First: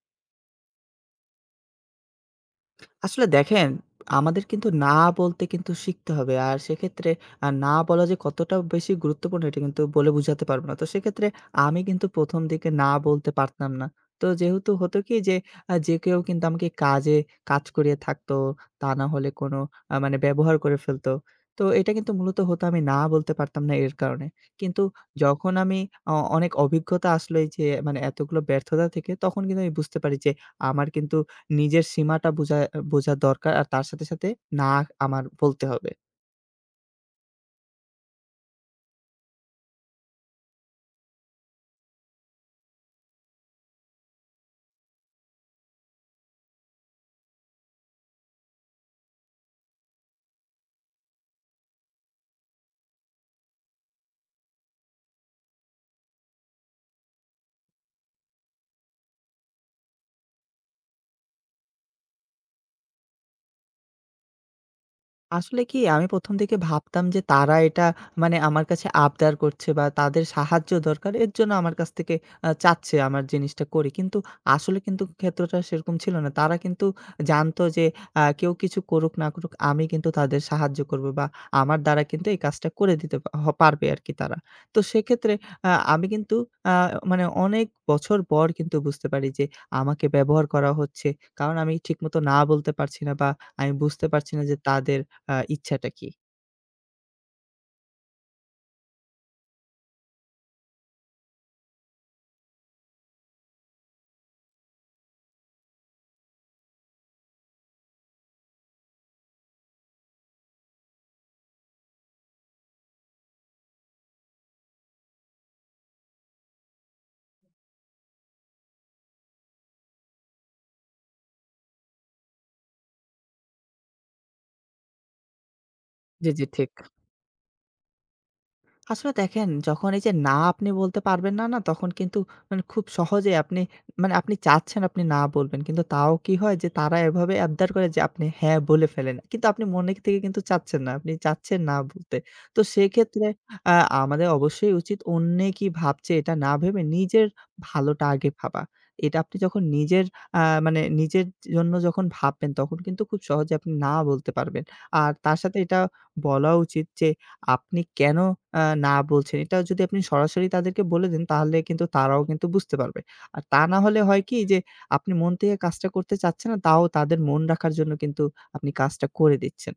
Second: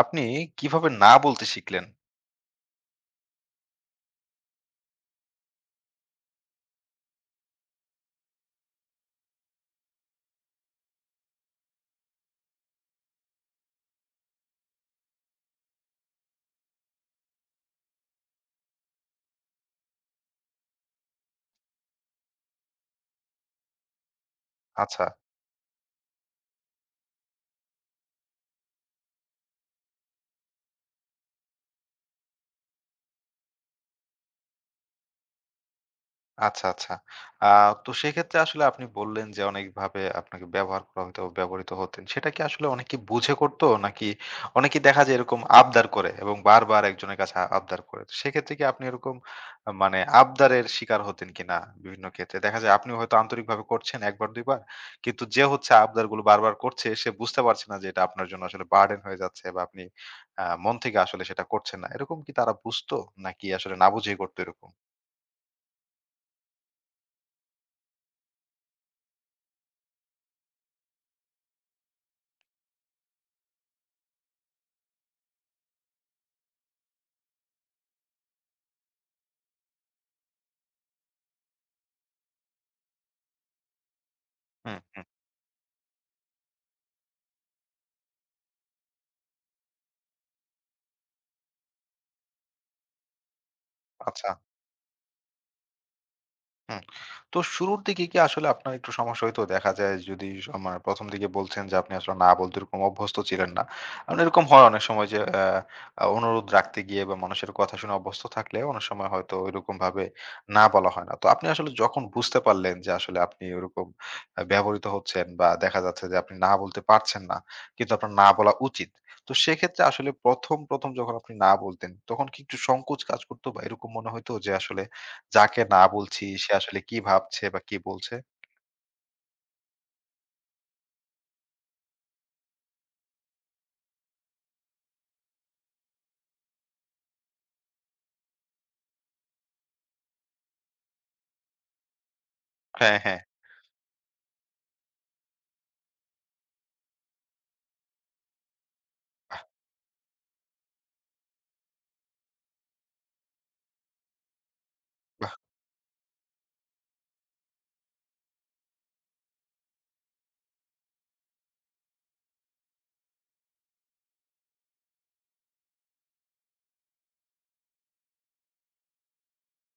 আপনি কিভাবে না বলতে শিখলেন? আসলে দেখেন, আমাদের কিন্তু না বলতে কিন্তু শিখতে হবে। আর সেক্ষেত্রে না বলা যে কতটা বেশি গুরুত্বপূর্ণ এটা কিন্তু বলে বুঝাতে পারব না। তো সেক্ষেত্রে আমি কিন্তু ১ম দিকে না বলতে পারতাম না। তো যেহেতু হতো কি যে, যে কেউ কিন্তু আমাকে কাজে কাজ করিয়ে থাকতো। তা না হলে কোনো মানে ব্যবহার করে ফেলতো। তো এটা কিন্তু মূলত হতো আমি না বলতে পারতাম না এর কারণে। কিন্তু আচ্ছা। যখন আমি অনেক অভিজ্ঞতা আসলো এই যে মানে এতগুলো ব্যর্থতা থেকে তখন কিন্তু আমি বুঝতে পারি যে আমার কিন্তু নিজের সীমাটা বোঝা বোঝা দরকার। আর তার সাথে, সাথে না আমার বলতে হবে। আচ্ছা, আচ্ছা। আ তো সেক্ষেত্রে আসলে আপনি বললেন যে অনেকভাবে আপনাকে ব্যবহার করা হতো, ব্যবহৃত হতেন। সেটা কি আসলে অনেকে বুঝে করত? নাকি অনেকেই দেখা যায় এরকম আবদার করে এবং বারবার একজনের কাছে আবদার করে। তো সেক্ষেত্রে কি আপনি এরকম মানে আবদারের শিকার হতেন কিনা বিভিন্ন ক্ষেত্রে? দেখা যায় আপনি হয়তো আন্তরিকভাবে করছেন ১ বার ২ বার। কিন্তু যে হচ্ছে আবদারগুলো বারবার করছে সে বুঝতে পারছে না যে এটা আপনার জন্য আসলে বার্ডেন হয়ে যাচ্ছে বা আপনি মন থেকে আসলে সেটা করছেন না। এরকম কি তারা বুঝতো? নাকি আসলে না বুঝেই করতো এরকম? আসলে কি আমি ১ম দিকে ভাবতাম যে তারা এটা মানে আমার কাছে আবদার করছে বা তাদের সাহায্য দরকার এর জন্য আমার কাছ থেকে চাচ্ছে আমার জিনিসটা করি। কিন্তু আসলে কিন্তু ক্ষেত্রটা সেরকম ছিল না। তারা কিন্তু জানতো যে কেউ কিছু করুক না করুক আমি কিন্তু তাদের সাহায্য করব বা আমার দ্বারা কিন্তু এই কাজটা করে দিতে পা হ পারবে আরকি তারা। হুম, তো হুম। সেক্ষেত্রে আমি কিন্তু আ মানে অনেক বছর পর কিন্তু বুঝতে পারি যে আমাকে ব্যবহার করা হচ্ছে। কারণ আমি ঠিকমতো না বলতে পারছি না বা আমি বুঝতে আচ্ছা। পারছি না যে তাদের ইচ্ছাটা কি? হুম। তো শুরুর দিকে কি আসলে আপনার একটু সমস্যা হইতো? দেখা যায় যদি আমার ১ম দিকে বলছেন যে আপনি আসলে না বলতে এরকম অভ্যস্ত ছিলেন না। কারণ এরকম হয় অনেক সময় যে আ আ অনুরোধ রাখতে গিয়ে বা মানুষের কথা শুনে অভ্যস্ত থাকলে অনেক সময় হয়তো ওইরকমভাবে না বলা হয় না। তো আপনি আসলে যখন বুঝতে পারলেন যে আসলে আপনি ওরকম ব্যবহৃত হচ্ছেন বা দেখা যাচ্ছে যে আপনি না বলতে পারছেন না, কিন্তু আপনার না বলা উচিত। তো সেক্ষেত্রে আসলে ১ম যখন আপনি না বলতেন তখন কি একটু সংকোচ কাজ করতো বা এরকম মনে হইতো যে আসলে যাকে না বলছি জি, জি, সে ঠিক। আসলে কি ভাবছে বা কি বলছে? আসলে দেখেন, যখন এই যে না আপনি বলতে পারবেন না, না? তখন কিন্তু মানে খুব সহজেই আপনি মানে আপনি চাচ্ছেন আপনি না বলবেন। কিন্তু তাও কি হয় যে তারা এভাবে আবদার করে যে আপনি হ্যাঁ বলে ফেলেন। কিন্তু আপনি মনে থেকে কিন্তু চাচ্ছেন না। আপনি চাচ্ছেন না বলতে। তো হ্যাঁ, হ্যাঁ। সেক্ষেত্রে আ আমাদের অবশ্যই উচিত অন্যে কি ভাবছে এটা না ভেবে নিজের ভালোটা আগে ভাবা। এটা আপনি যখন নিজের মানে নিজের জন্য যখন ভাববেন তখন কিন্তু খুব সহজে আপনি না বলতে পারবেন। আর তার সাথে এটা বলা উচিত যে আপনি কেন না বলছেন, এটা যদি আপনি সরাসরি তাদেরকে বলে দেন তাহলে কিন্তু তারাও কিন্তু বুঝতে পারবে। আর তা না হলে হয় কি যে আপনি মন থেকে কাজটা করতে চাচ্ছেন না, তাও তাদের মন রাখার জন্য কিন্তু আপনি কাজটা করে দিচ্ছেন।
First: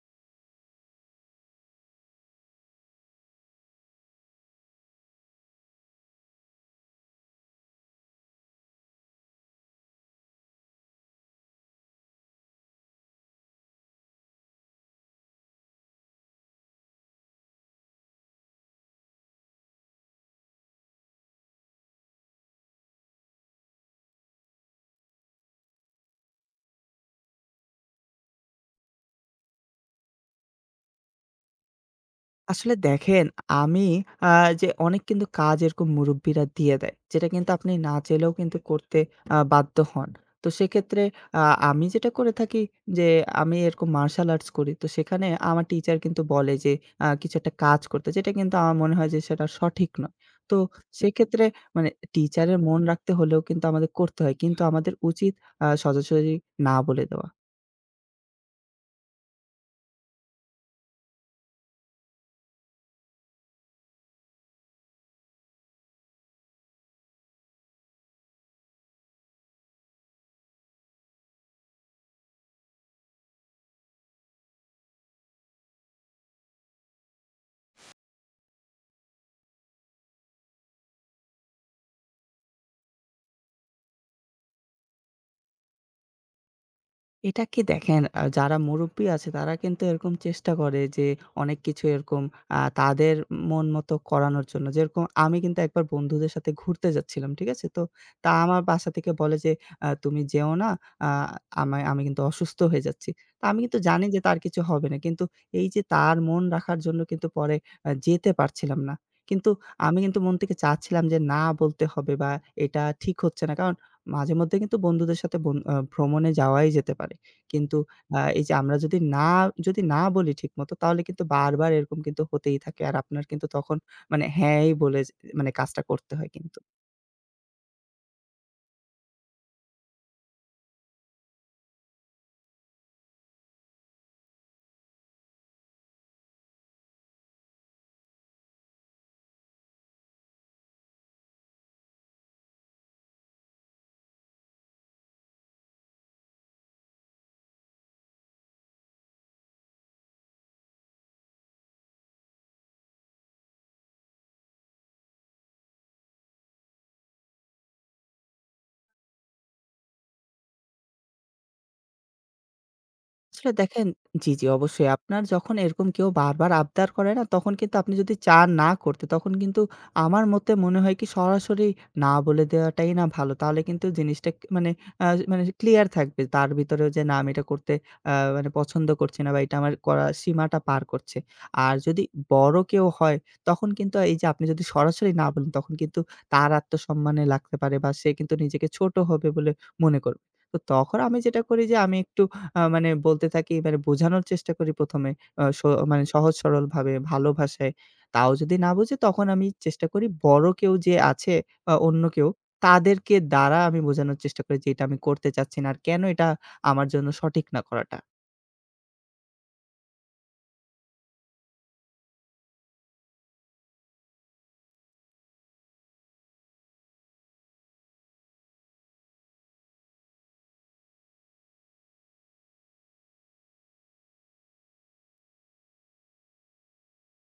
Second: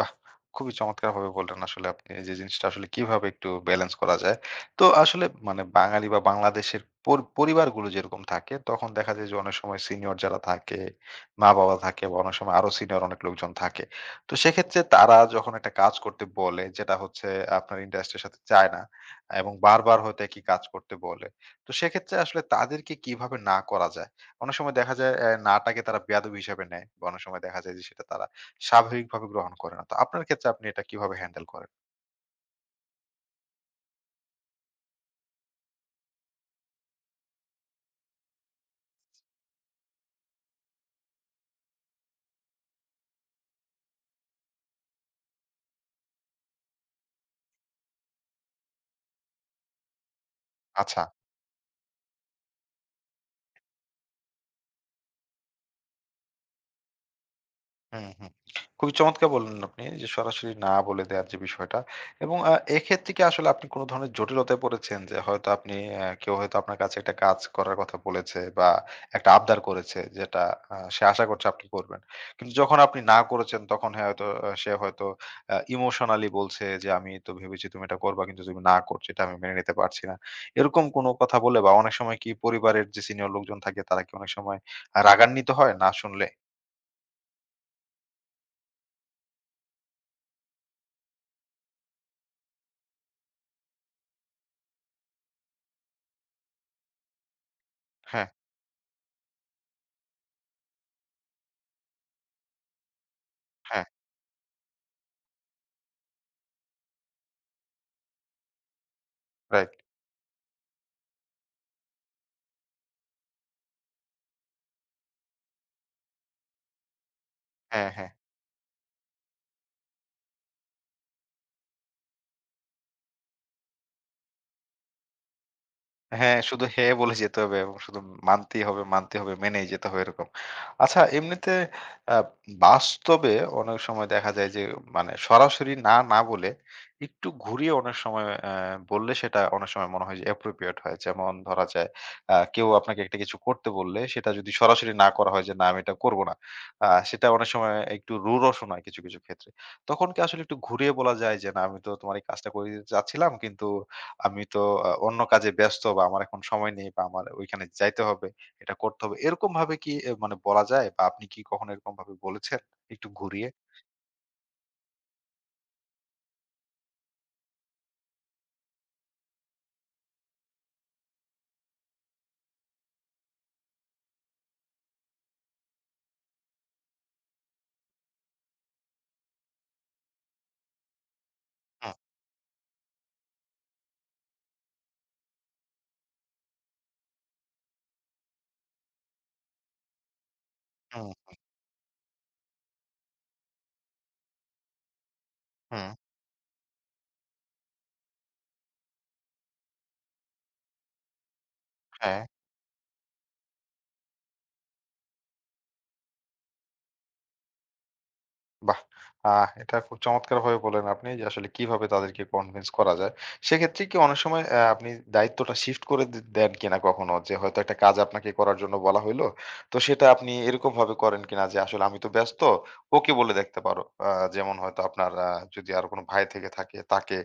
বাহ! খুবই চমৎকারভাবে বললেন আসলে আপনি যে জিনিসটা আসলে কিভাবে একটু ব্যালেন্স করা যায়। তো আসলে মানে বাঙালি বা বাংলাদেশের পরিবারগুলো যেরকম থাকে তখন দেখা যায় যে অনেক সময় সিনিয়র যারা থাকে, মা-বাবা থাকে বা অনেক সময় আরো সিনিয়র অনেক লোকজন থাকে। তো সেক্ষেত্রে তারা যখন একটা কাজ করতে বলে যেটা হচ্ছে আপনার ইন্টারেস্টের সাথে যায় না এবং বারবার হয়তো একই কাজ করতে বলে। তো সেক্ষেত্রে আসলে তাদেরকে কিভাবে না করা যায়? অনেক সময় দেখা যায় না টাকে তারা বেয়াদবি হিসেবে নেয় বা অনেক সময় দেখা যায় যে সেটা তারা স্বাভাবিকভাবে গ্রহণ করে না। তো আপনার ক্ষেত্রে আপনি এটা কিভাবে হ্যান্ডেল করেন? আসলে দেখেন, আমি আ যে অনেক কিন্তু কাজ এরকম মুরুব্বিরা দিয়ে দেয়। যেটা কিন্তু আপনি না চাইলেও কিন্তু করতে বাধ্য হন। তো সেক্ষেত্রে আ আমি যেটা করে থাকি যে আমি এরকম মার্শাল আর্টস করি। তো সেখানে আমার টিচার কিন্তু বলে যে কিছু একটা কাজ করতে। যেটা কিন্তু আমার মনে হয় যে সেটা সঠিক নয়। তো আচ্ছা, সেক্ষেত্রে মানে টিচারের মন রাখতে হলেও কিন্তু আমাদের করতে হয়। কিন্তু আমাদের উচিত সোজাসুজি না বলে দেওয়া। হুম, হুম। খুবই চমৎকার বললেন আপনি যে সরাসরি না বলে দেওয়ার যে বিষয়টা। এবং এক্ষেত্রে কি আসলে আপনি কোন ধরনের জটিলতায় পড়েছেন? যে হয়তো আপনি কেউ হয়তো আপনার কাছে একটা কাজ করার কথা বলেছে বা একটা আবদার করেছে যেটা সে আশা করছে আপনি করবেন। কিন্তু যখন আপনি না করেছেন তখন হ্যাঁ, হয়তো সে হয়তো ইমোশনালি বলছে যে, "আমি তো ভেবেছি তুমি এটা করবা কিন্তু তুমি না করছো এটা আমি মেনে নিতে পারছি না।" এরকম কোনো কথা বলে বা অনেক সময় কি পরিবারের যে সিনিয়র লোকজন থাকে তারা কি অনেক সময় রাগান্বিত হয় না শুনলে? এটা কি দেখেন, যারা মুরুব্বি আছে তারা কিন্তু এরকম চেষ্টা করে যে অনেক কিছু এরকম তাদের মন মতো করানোর জন্য। যেরকম আমি কিন্তু একবার বন্ধুদের সাথে ঘুরতে যাচ্ছিলাম, ঠিক আছে? তো হ্যাঁ, তা আমার বাসা থেকে বলে যে, তুমি যেও না, আ আমি কিন্তু অসুস্থ হয়ে যাচ্ছি।" তো আমি কিন্তু হ্যাঁ, জানি যে তার কিছু হবে না। কিন্তু এই যে তার মন রাখার জন্য কিন্তু পরে যেতে পারছিলাম না। কিন্তু রাইট। আমি কিন্তু মন থেকে চাচ্ছিলাম যে না বলতে হবে বা এটা ঠিক হচ্ছে না। কারণ মাঝে মধ্যে কিন্তু বন্ধুদের সাথে বন আ ভ্রমণে যাওয়াই যেতে পারে। কিন্তু হ্যাঁ, হ্যাঁ। এই যে আমরা যদি না বলি ঠিকমতো তাহলে কিন্তু বারবার এরকম কিন্তু হতেই থাকে। আর আপনার কিন্তু তখন মানে হ্যাঁই বলে যে মানে কাজটা করতে হয় হ্যাঁ, কিন্তু। শুধু হ্যাঁ বলে যেতে হবে এবং শুধু মানতেই হবে, মানতে হবে, মেনেই যেতে হবে এরকম। আচ্ছা এমনিতে আ বাস্তবে অনেক সময় দেখা যায় যে মানে সরাসরি না, না বলে একটু ঘুরিয়ে অনেক সময় বললে সেটা অনেক সময় মনে হয় যে appropriate হয়। যেমন ধরা যায় কেউ আপনাকে একটা কিছু করতে বললে সেটা যদি সরাসরি না করা হয় যে না আমি এটা করব না। সেটা অনেক সময় একটু রূঢ়ও শোনায় কিছু, কিছু ক্ষেত্রে। তখন কি আসলে একটু ঘুরিয়ে বলা যায় যে না আমি তো তোমার এই কাজটা করে দিতে চাচ্ছিলাম কিন্তু আমি তো অন্য কাজে ব্যস্ত বা আমার এখন সময় নেই বা আমার ওইখানে যাইতে হবে, এটা করতে হবে। এরকম ভাবে কি মানে বলা যায় বা আপনি কি কখনো এরকম ভাবে বলেছেন একটু ঘুরিয়ে? আসলে দেখেন, জি, জি, অবশ্যই। আপনার যখন এরকম কেউ বারবার আবদার করে না, তখন কিন্তু আপনি যদি না করতে, তখন কিন্তু আমার মতে মনে হয় কি সরাসরি না বলে দেওয়াটাই না ভালো। তাহলে কিন্তু জিনিসটা মানে মানে ক্লিয়ার থাকবে। তার ভিতরেও যে না আমি এটা করতে মানে পছন্দ করছি না বা এটা আমার করা সীমাটা পার করছে। আর হুম, যদি বড় কেউ হয়, তখন কিন্তু এই যে আপনি যদি সরাসরি না বলেন, তখন কিন্তু তার আত্মসম্মানে লাগতে পারে বা সে কিন্তু নিজেকে ছোট হবে বলে মনে করবে। তো তখন আমি হুম, যেটা করি যে আমি একটু মানে বলতে থাকি মানে বোঝানোর চেষ্টা করি ১ম এ আ স হুম। মানে সহজ সরলভাবে ভালো ভাষায়। তাও যদি না বুঝে তখন আমি চেষ্টা করি বড় কেউ যে আছে বা অন্য হ্যাঁ। কেউ তাদেরকে দ্বারা আমি বোঝানোর চেষ্টা করি যে এটা আমি করতে চাচ্ছি না আর কেন এটা আমার জন্য সঠিক না করাটা। বাহ! আহ, এটা খুব চমৎকারভাবে বললেন আপনি যে আসলে কিভাবে তাদেরকে কনভিন্স করা যায়। সেক্ষেত্রে কি অনেক সময় আপনি দায়িত্বটা শিফট করে দেন কিনা কখনো? যে হয়তো একটা কাজ আপনাকে করার জন্য বলা হইলো। তো সেটা আপনি এরকমভাবে করেন কিনা যে আসলে আমি তো ব্যস্ত, ওকে বলে দেখতে পারো। আ যেমন হয়তো আপনার যদি আরো কোনো ভাই থেকে থাকে তাকে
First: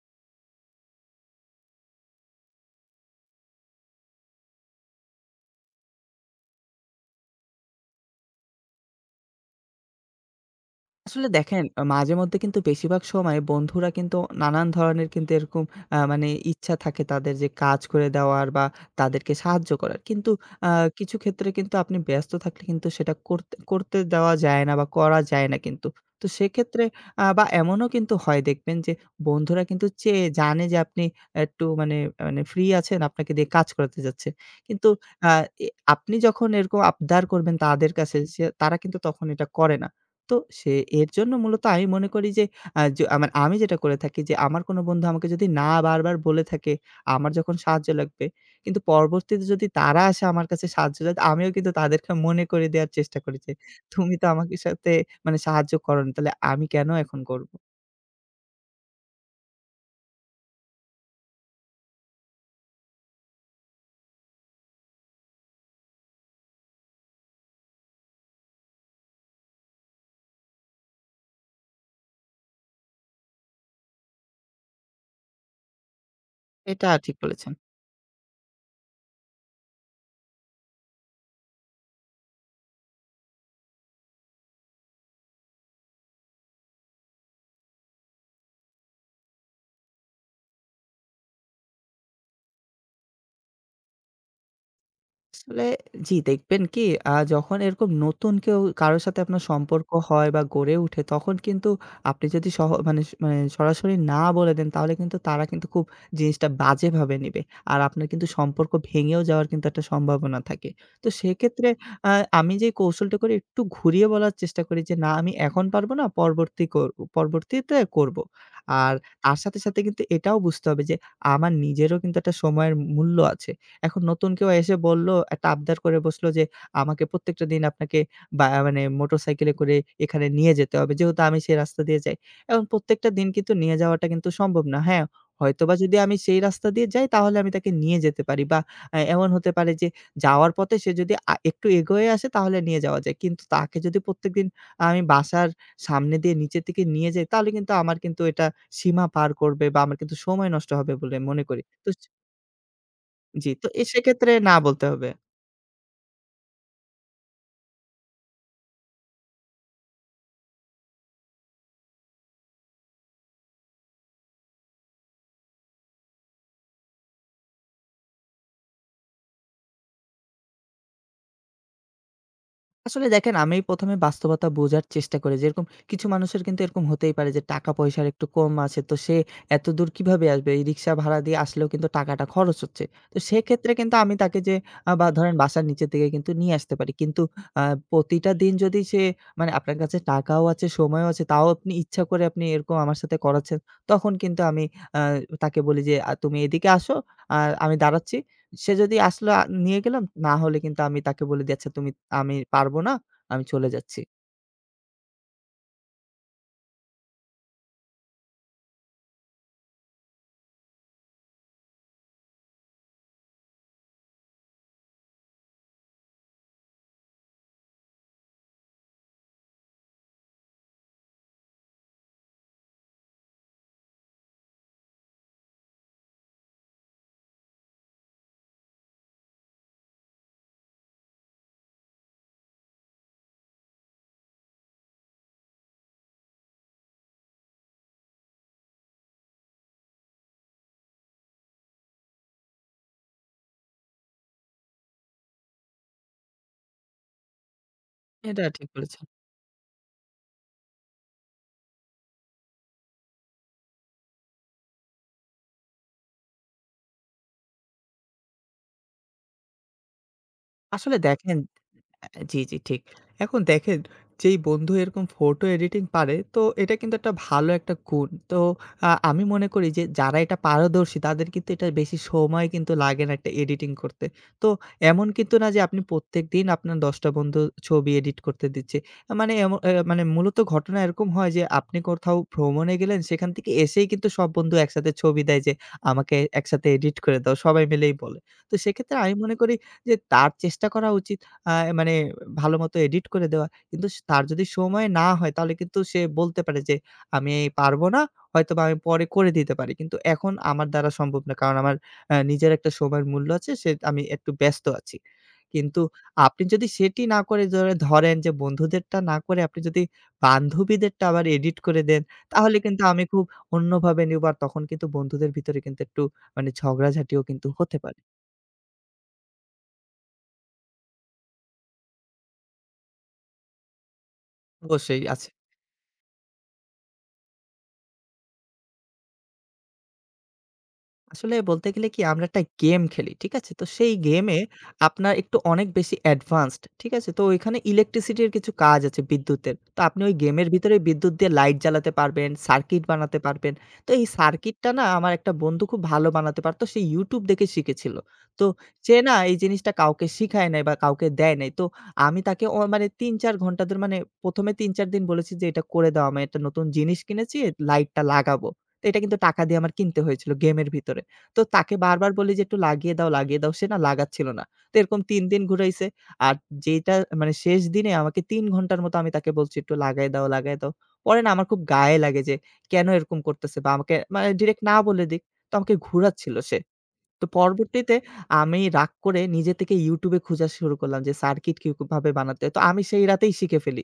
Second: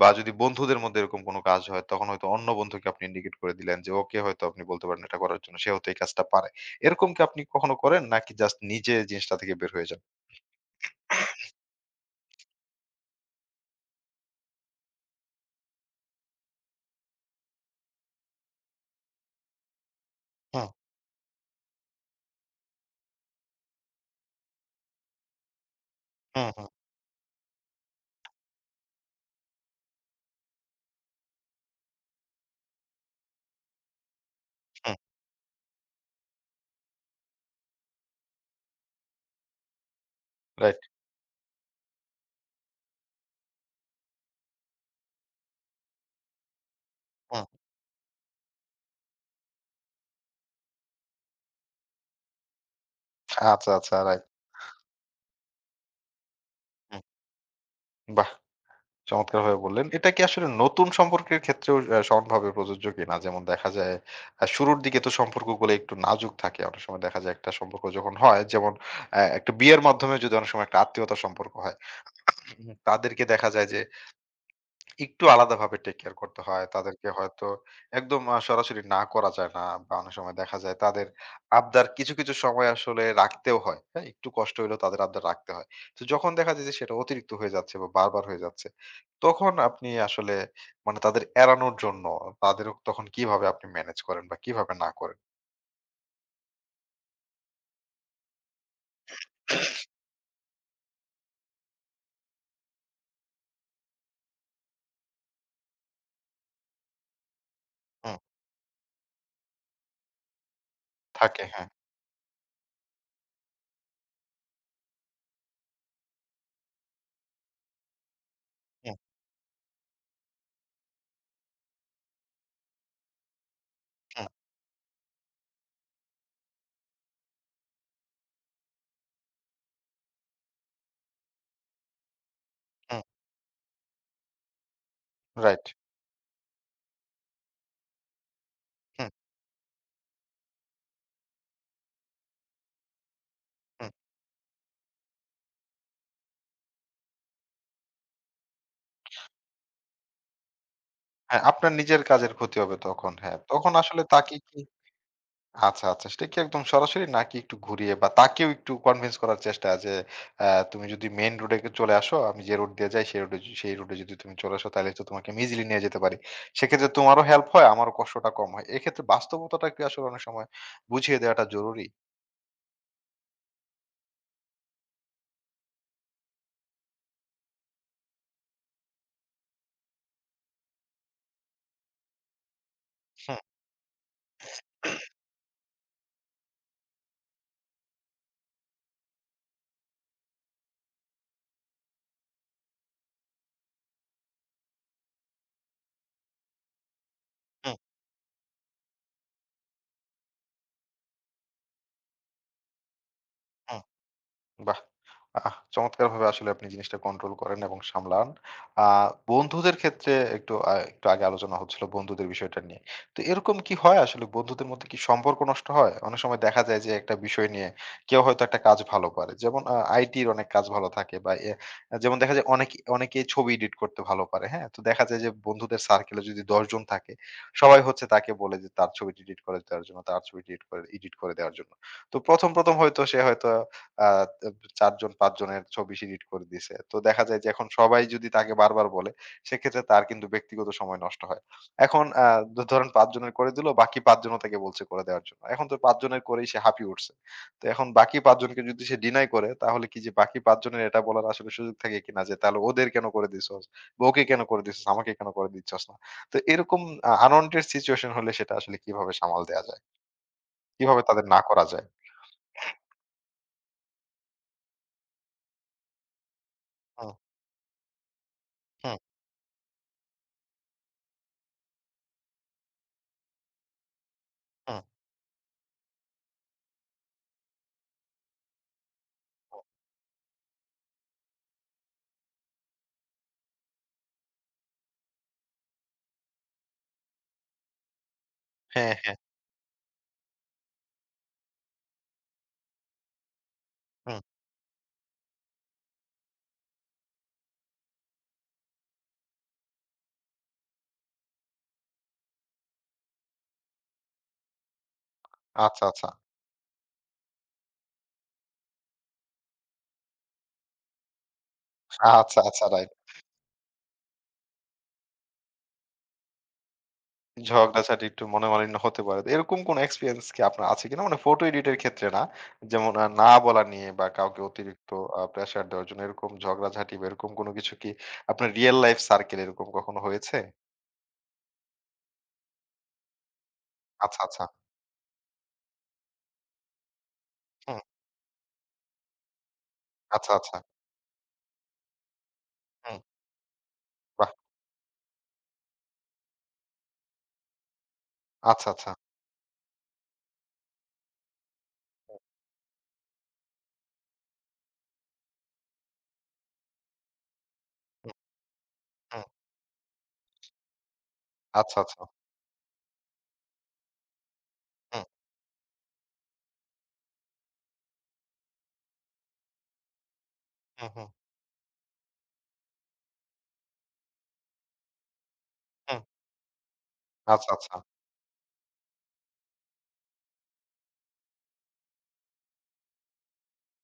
বা যদি বন্ধুদের মধ্যে এরকম কোনো কাজ হয় তখন হয়তো অন্য বন্ধুকে আপনি ইন্ডিকেট করে দিলেন যে ওকে হয়তো আপনি বলতে পারেন এটা করার জন্য। সে হয়তো এই কাজটা পারে। এরকম কি আপনি কখনো করেন নাকি জাস্ট নিজে জিনিসটা থেকে বের হয়ে আসলে দেখেন, মাঝে মধ্যে কিন্তু বেশিরভাগ সময় বন্ধুরা কিন্তু নানান ধরনের কিন্তু এরকম মানে ইচ্ছা থাকে তাদের যে কাজ করে দেওয়ার বা তাদেরকে সাহায্য করার। কিন্তু যান? আ কিছু ক্ষেত্রে কিন্তু আপনি ব্যস্ত থাকলে কিন্তু সেটা করতে করতে দেওয়া যায় না বা করা যায় না কিন্তু। তো হুম, হুম, সেক্ষেত্রে বা এমনও কিন্তু হয় দেখবেন যে বন্ধুরা কিন্তু চেয়ে জানে যে আপনি একটু মানে মানে ফ্রি আছেন, আপনাকে দিয়ে কাজ করাতে যাচ্ছে। কিন্তু হুম। আ এ আপনি যখন এরকম আবদার করবেন তাদের কাছে সে তারা কিন্তু তখন এটা করে না। তো সে রাইট। এর জন্য মূলত আমি মনে করি যে আ য আমার আমি যেটা করে থাকি যে আমার কোনো বন্ধু আমাকে যদি না বারবার বলে থাকে, আমার হুম। যখন সাহায্য লাগবে, কিন্তু পরবর্তীতে যদি তারা আসে আমার কাছে সাহায্য চায়, আমিও কিন্তু তাদেরকে মনে করে দেওয়ার চেষ্টা করি যে, আচ্ছা, আচ্ছা, "তুমি রাইট। তো আমাকে সাথে মানে সাহায্য করোনি, তাহলে আমি কেন হুম। এখন করব?" বাহ! চমৎকারভাবে বললেন। এটা কি আসলে নতুন সম্পর্কের ক্ষেত্রেও সমানভাবে প্রযোজ্য কিনা? যেমন দেখা যায় শুরুর দিকে তো সম্পর্কগুলো একটু নাজুক থাকে। অনেক সময় দেখা যায় একটা সম্পর্ক যখন হয় যেমন একটা বিয়ের মাধ্যমে যদি অনেক সময় একটা আত্মীয়তার সম্পর্ক হয়, হুম। তাদেরকে দেখা যায় যে একটু আলাদাভাবে টেক কেয়ার করতে হয়। এটা তাদেরকে ঠিক হয়তো বলেছেন। একদম সরাসরি না করা যায় না বা অনেক সময় দেখা যায় তাদের আবদার কিছু, কিছু সময় আসলে রাখতেও হয়। হ্যাঁ? একটু কষ্ট হইলেও তাদের আবদার রাখতে হয়। তো যখন দেখা যায় যে সেটা অতিরিক্ত হয়ে যাচ্ছে বা বারবার হয়ে যাচ্ছে, তখন আপনি আসলে মানে তাদের এড়ানোর জন্য তাদের তখন কিভাবে আপনি ম্যানেজ করেন বা কিভাবে না করেন? আসলে জি, দেখবেন কি যখন এরকম নতুন কেউ কারো সাথে আপনার সম্পর্ক হয় বা গড়ে উঠে তখন কিন্তু আপনি যদি সহ মানে স- মানে সরাসরি না বলে দেন তাহলে কিন্তু তারা কিন্তু খুব জিনিসটা বাজেভাবে নিবে। আর আপনার হুম, কিন্তু সম্পর্ক ভেঙেও যাওয়ার কিন্তু একটা সম্ভাবনা থাকে। তো থাকে হ্যাঁ। সেক্ষেত্রে আ আমি যে কৌশলটা করি একটু ঘুরিয়ে বলার চেষ্টা করি যে, "না আমি এখন পারব না পরবর্তীতে করব।" হুম, আর তার সাথে, সাথে কিন্তু এটাও বুঝতে হবে যে আমার নিজেরও কিন্তু একটা সময়ের মূল্য আছে। এখন হুম, নতুন কেউ এসে বলল, একটা আবদার করে বসলো যে, "আমাকে প্রত্যেকটা দিন আপনাকে বা মানে মোটরসাইকেলে করে এখানে নিয়ে যেতে হবে।" যেহেতু আমি সেই রাস্তা দিয়ে যাই। এখন হুম। প্রত্যেকটা দিন কিন্তু নিয়ে যাওয়াটা কিন্তু সম্ভব না। হ্যাঁ, রাইট। হয়তোবা যদি আমি সেই রাস্তা দিয়ে যাই তাহলে আমি তাকে নিয়ে যেতে পারি বা হুম, এমন হতে পারে যে যাওয়ার পথে সে যদি একটু এগোয়ে আসে তাহলে নিয়ে যাওয়া যায়। কিন্তু তাকে হুম। যদি প্রত্যেকদিন আমি বাসার সামনে দিয়ে নিচের দিকে নিয়ে যাই তাহলে কিন্তু আমার কিন্তু এটা সীমা পার করবে বা আমার কিন্তু সময় নষ্ট হবে বলে হ্যাঁ, মনে করি। আপনার তো নিজের কাজের ক্ষতি হবে তখন। হ্যাঁ, জি, তো তখন এ আসলে সেক্ষেত্রে তাকে না কি? বলতে হবে। আচ্ছা, আচ্ছা। সেটা কি একদম সরাসরি নাকি একটু ঘুরিয়ে বা তাকেও একটু কনভিন্স করার চেষ্টা যে আ তুমি যদি মেইন রোডে চলে আসো, আমি যে রুট দিয়ে যাই সেই রুটে যদি তুমি চলে আসো তাহলে তো তোমাকে আমি ইজিলি নিয়ে যেতে পারি। সেক্ষেত্রে তোমারও হেল্প হয়, আমারও কষ্টটা কম হয়। এক্ষেত্রে বাস্তবতাটাকে আসলে অনেক সময় বুঝিয়ে দেওয়াটা জরুরি। আসলে দেখেন, আমি ১ম এ বাস্তবতা বোঝার চেষ্টা করি। যেরকম কিছু মানুষের কিন্তু এরকম হতেই পারে যে টাকা-পয়সার একটু কম আছে। তো সে এতদূর কিভাবে আসবে? এই রিক্সা ভাড়া দিয়ে আসলেও কিন্তু টাকাটা খরচ হচ্ছে। তো হুম, সেক্ষেত্রে কিন্তু আমি তাকে যে আ বা ধরেন বাসার নিচের দিকে কিন্তু নিয়ে আসতে পারি। কিন্তু আ প্রতিটা দিন যদি সে মানে আপনার কাছে টাকাও আছে, সময়ও আছে, তাও আপনি ইচ্ছা করে আপনি এরকম আমার সাথে করাচ্ছেন, তখন কিন্তু আমি আ তাকে বলি যে, তুমি এদিকে আসো, আর হুম, আমি দাঁড়াচ্ছি।" সে যদি আসলো নিয়ে গেলাম। না হলে কিন্তু আমি তাকে বলে দিই, "আচ্ছা তুমি আমি পারব না। আমি চলে হুম। যাচ্ছি।" বাহ! আহ, চমৎকারভাবে আসলে আপনি জিনিসটা কন্ট্রোল করেন এবং সামলান। আ বন্ধুদের ক্ষেত্রে একটু একটু আগে আলোচনা হচ্ছিল বন্ধুদের বিষয়টা নিয়ে। তো এরকম কি হয় আসলে বন্ধুদের মধ্যে কি সম্পর্ক নষ্ট হয়? অনেক সময় দেখা যায় যে একটা বিষয় নিয়ে কেউ হয়তো একটা কাজ ভালো পারে। যেমন আইটির অনেক কাজ ভালো থাকে বা যেমন দেখা যায় অনেকেই ছবি এডিট করতে ভালো পারে, হ্যাঁ? তো দেখা যায় যে বন্ধুদের সার্কেলে যদি ১০ জন থাকে, সবাই হচ্ছে তাকে বলে যে তার ছবিটি এডিট করে দেওয়ার জন্য, তার ছবিটি এডিট করে দেওয়ার জন্য। তো ১ম হয়তো সে হয়তো আ ৪ জন ৫ জনের ছবি সে এডিট করে দিছে। তো দেখা যায় যে এখন সবাই যদি তাকে বারবার বলে, সেক্ষেত্রে তার কিন্তু ব্যক্তিগত সময় নষ্ট হয়। এখন আ দ ধরেন ৫ জনের করে দিল, বাকি ৫ জনও তাকে বলছে করে দেওয়ার জন্য। এখন তো ৫ জনের করেই সে হাঁপিয়ে উঠছে। তো এখন বাকি ৫ এটা জনকে ঠিক যদি সে বলেছেন। ডিনাই করে, তাহলে কি যে বাকি ৫ জনের এটা বলার আসলে সুযোগ থাকে কিনা যে, "তাহলে ওদের কেন করে দিছস? বা ওকে কেন করে দিছস? আমাকে কেন করে দিচ্ছস না?" তো এরকম আনওয়ান্টেড সিচুয়েশন হলে সেটা আসলে কিভাবে সামাল দেয়া যায়? আসলে কিভাবে তাদের দেখেন, না করা যায়? জি, জি, ঠিক। এখন দেখেন, যেই বন্ধু এরকম ফটো এডিটিং পারে তো এটা কিন্তু হুম, একটা ভালো একটা গুণ। তো হুম, আমি মনে করি যে যারা এটা পারদর্শী তাদের কিন্তু এটা বেশি সময় কিন্তু লাগে না একটা এডিটিং করতে। তো হুম, এমন কিন্তু না যে আপনি প্রত্যেকদিন আপনার ১০ টা বন্ধুর ছবি এডিট করতে দিচ্ছে। আ মানে এম হুম। এ মানে মূলত ঘটনা এরকম হয় যে আপনি কোথাও ভ্রমণে গেলেন সেখান থেকে এসেই কিন্তু সব বন্ধু একসাথে ছবি দেয় যে আমাকে একসাথে এডিট করে দাও। সবাই মিলেই বলে। তো হ্যাঁ, সেক্ষেত্রে হ্যাঁ, আমি মনে করি যে তার চেষ্টা করা উচিত আ মানে ভালোমতো এডিট করে দেওয়া। কিন্তু হুম। তার যদি সময় না হয় তাহলে কিন্তু সে বলতে পারে যে, "আমি পারব না, হয়তোবা আমি পরে করে দিতে পারি। কিন্তু এখন আমার দ্বারা সম্ভব না। কারণ আমার নিজের একটা সময়ের মূল্য আছে। আমি একটু ব্যস্ত আছি।" কিন্তু আচ্ছা, আচ্ছা। আপনি যদি সেটি না করে ধরে ধরেন যে বন্ধুদেরটা না করে আপনি যদি বান্ধবীদেরটা আবার এডিট করে দেন, আচ্ছা, তাহলে আচ্ছা, কিন্তু রাইট। আমি খুব অন্যভাবে নিব আর তখন কিন্তু বন্ধুদের ভিতরে কিন্তু একটু মানে ঝগড়াঝাটিও কিন্তু হতে পারে। ঝগড়াঝাটি একটু মনোমালিন্য হতে পারে। তো এরকম কোনো এক্সপেরিয়েন্স কি আপনার আছে কিনা? মানে ফটো এডিট এর ক্ষেত্রে না। যেমন না বলা নিয়ে বা কাউকে অতিরিক্ত অবশ্যই আছে। প্রেশার দেওয়ার জন্য এরকম ঝগড়াঝাটি বা এরকম কোনো কিছু কি আপনার রিয়াল লাইফ সার্কেল এরকম কখনো হয়েছে? আসলে বলতে গেলে কি আমরা একটা গেম খেলি। ঠিক আছে? তো সেই আচ্ছা, গেমে আচ্ছা। আপনার একটু অনেক বেশি অ্যাডভান্সড। ঠিক আছে? তো ওইখানে হুম। ইলেকট্রিসিটির কিছু কাজ আছে বিদ্যুতের। তো আপনি ওই আচ্ছা, গেমের আচ্ছা। ভিতরে বিদ্যুৎ দিয়ে লাইট জ্বালাতে পারবেন, সার্কিট হুম। বানাতে পারবেন। তো এই বাহ! সার্কিটটা না আমার একটা বন্ধু খুব ভালো বানাতে পারত। সে YouTube দেখে শিখেছিল। তো আচ্ছা, আচ্ছা। সে না এই জিনিসটা কাউকে শিখায় নাই বা কাউকে দেয় নাই। তো আমি তাকে মানে ৩-৪ ঘন্টা ধরে মানে ১ম এ ৩-৪ দিন বলেছি যে, "এটা করে দাও আমায়। একটা নতুন জিনিস কিনেছি, লাইটটা হুম, লাগাবো।" তো এটা কিন্তু হুম। টাকা দিয়ে আমার কিনতে হয়েছিল গেমের ভিতরে। তো তাকে আচ্ছা, আচ্ছা। বারবার বলি যে, "একটু লাগিয়ে দাও, লাগিয়ে দাও।" সে না লাগাচ্ছিল না। তো এরকম হুম, ৩ দিন ঘুরাইছে। আর যেটা মানে শেষ দিনে আমাকে ৩ ঘন্টার মতো আমি তাকে বলছি, "একটু লাগায় দাও, লাগায় দাও।" হুম, হুম, পরে না আমার খুব গায়ে লাগে যে, কেন এরকম করতেছে বা আমাকে মানে ডিরেক্ট না বলে দিক। তো আমাকে হুম। ঘুরাচ্ছিল সে। তো আচ্ছা, আচ্ছা। পরবর্তীতে আমি রাগ করে নিজে থেকে YouTube এ খোঁজা শুরু করলাম যে সার্কিট কিভাবে বানাতে হয়। তো আমি সেই রাতেই শিখে ফেলি।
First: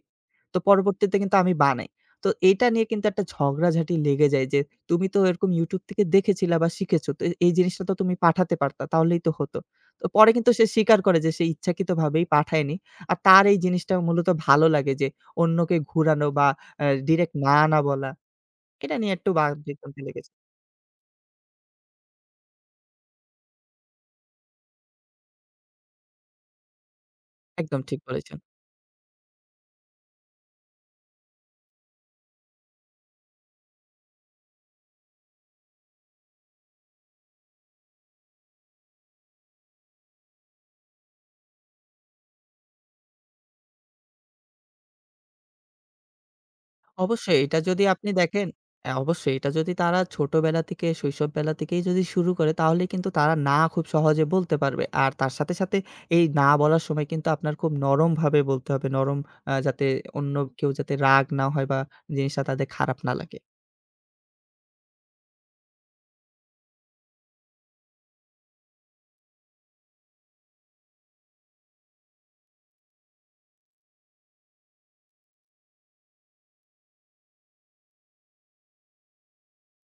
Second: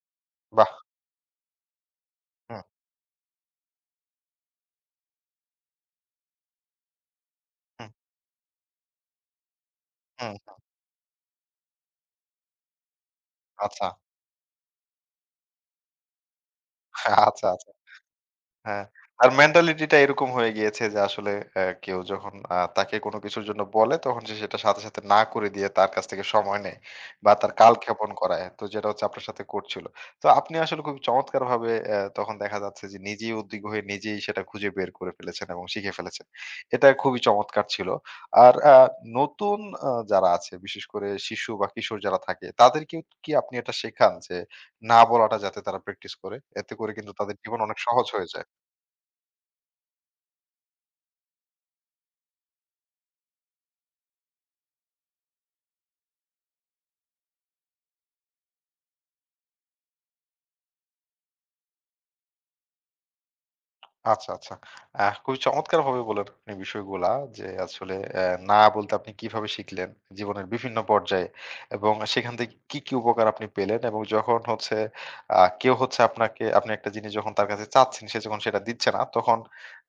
তো বাহ! পরবর্তীতে কিন্তু আমি বানাই। তো হুম, এটা নিয়ে কিন্তু একটা ঝগড়াঝাটি লেগে যায় যে, "তুমি তো এরকম YouTube থেকে দেখেছিলা বা শিখেছো। তো এই জিনিসটা হুম, তো তুমি পাঠাতে পারতা। তাহলেই তো হতো।" তো পরে হুম, কিন্তু হুম। সে স্বীকার করে যে সে ইচ্ছাকৃতভাবেই পাঠায়নি। আর তার এই আচ্ছা। জিনিসটা মূলত ভালো লাগে যে অন্যকে ঘুরানো বা ডিরেক্ট আচ্ছা, না, আচ্ছা। না বলা। হ্যাঁ, এটা নিয়ে একটু তার বাদ মেন্টালিটি টা বিতন্ডে এরকম লেগেছে। হয়ে গিয়েছে যে আসলে কেউ যখন তাকে কোনো কিছুর জন্য বলে তখন সে সেটা সাথে, সাথে না করে দিয়ে তার কাছ থেকে সময় নেয় বা তার একদম ঠিক কালক্ষেপণ বলেছেন। করায়। তো যেটা হচ্ছে আপনার সাথে করছিল। তো আপনি আসলে খুব চমৎকারভাবে তখন দেখা যাচ্ছে যে নিজেই উদ্বিগ্ন হয়ে নিজেই সেটা খুঁজে বের করে ফেলেছেন এবং শিখে ফেলেছেন। এটা খুবই চমৎকার ছিল। আর নতুন যারা আছে বিশেষ করে শিশু বা কিশোর যারা থাকে তাদেরকেও কি আপনি এটা শেখান যে না বলাটা যাতে তারা প্র্যাকটিস করে? এতে করে কিন্তু তাদের অবশ্যই জীবন এটা অনেক যদি সহজ আপনি হয়ে যায়। দেখেন অবশ্যই এটা যদি তারা ছোটবেলা থেকে শৈশব বেলা থেকেই যদি শুরু করে তাহলে কিন্তু তারা না খুব সহজে বলতে পারবে। আর তার সাথে, সাথে এই না বলার সময় কিন্তু আপনার খুব নরমভাবে বলতে হবে। নরম যাতে অন্য কেউ যাতে রাগ না হয় বা জিনিসটা তাদের খারাপ না লাগে। আচ্ছা, আচ্ছা। আহ, খুবই চমৎকারভাবে বললেন আপনি বিষয়গুলা যে আসলে না বলতে আপনি কিভাবে শিখলেন জীবনের বিভিন্ন পর্যায়ে এবং সেখান থেকে কি, কি উপকার আপনি পেলেন এবং যখন হচ্ছে কেউ হচ্ছে আপনাকে আপনি একটা জিনিস যখন তার কাছে চাচ্ছেন সে যখন সেটা দিচ্ছে না তখন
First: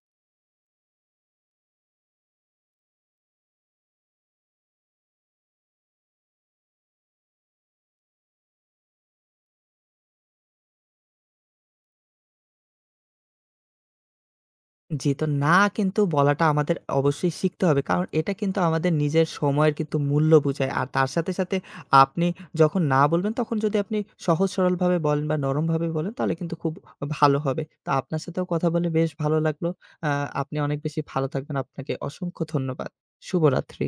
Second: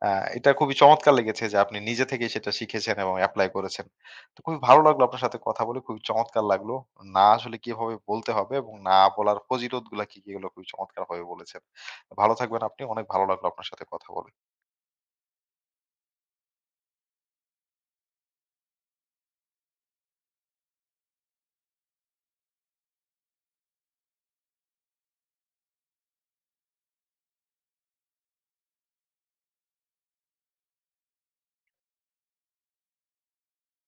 আ এটা খুবই চমৎকার লেগেছে যে আপনি নিজে থেকেই সেটা শিখেছেন এবং এপ্লাই করেছেন। তো খুবই ভালো লাগলো আপনার সাথে কথা বলে, খুবই চমৎকার লাগলো। না আসলে কিভাবে বলতে হবে এবং না বলার ফজিলতগুলা কি, কি এগুলো খুবই চমৎকারভাবে বলেছেন। ভালো থাকবেন আপনি। অনেক ভালো লাগলো আপনার সাথে কথা বলে। জি, তো না কিন্তু বলাটা আমাদের অবশ্যই শিখতে হবে। কারণ এটা কিন্তু আমাদের নিজের সময়ের কিন্তু মূল্য বুঝায়। আর তার সাথে, সাথে আপনি যখন না বলবেন তখন যদি আপনি সহজ সরলভাবে বলেন বা নরমভাবে বলেন তাহলে কিন্তু খুব ভালো হবে। তো আপনার সাথেও কথা বলে বেশ ভালো লাগলো। আ আপনি অনেক বেশি ভালো থাকবেন। আপনাকে অসংখ্য ধন্যবাদ। শুভরাত্রি।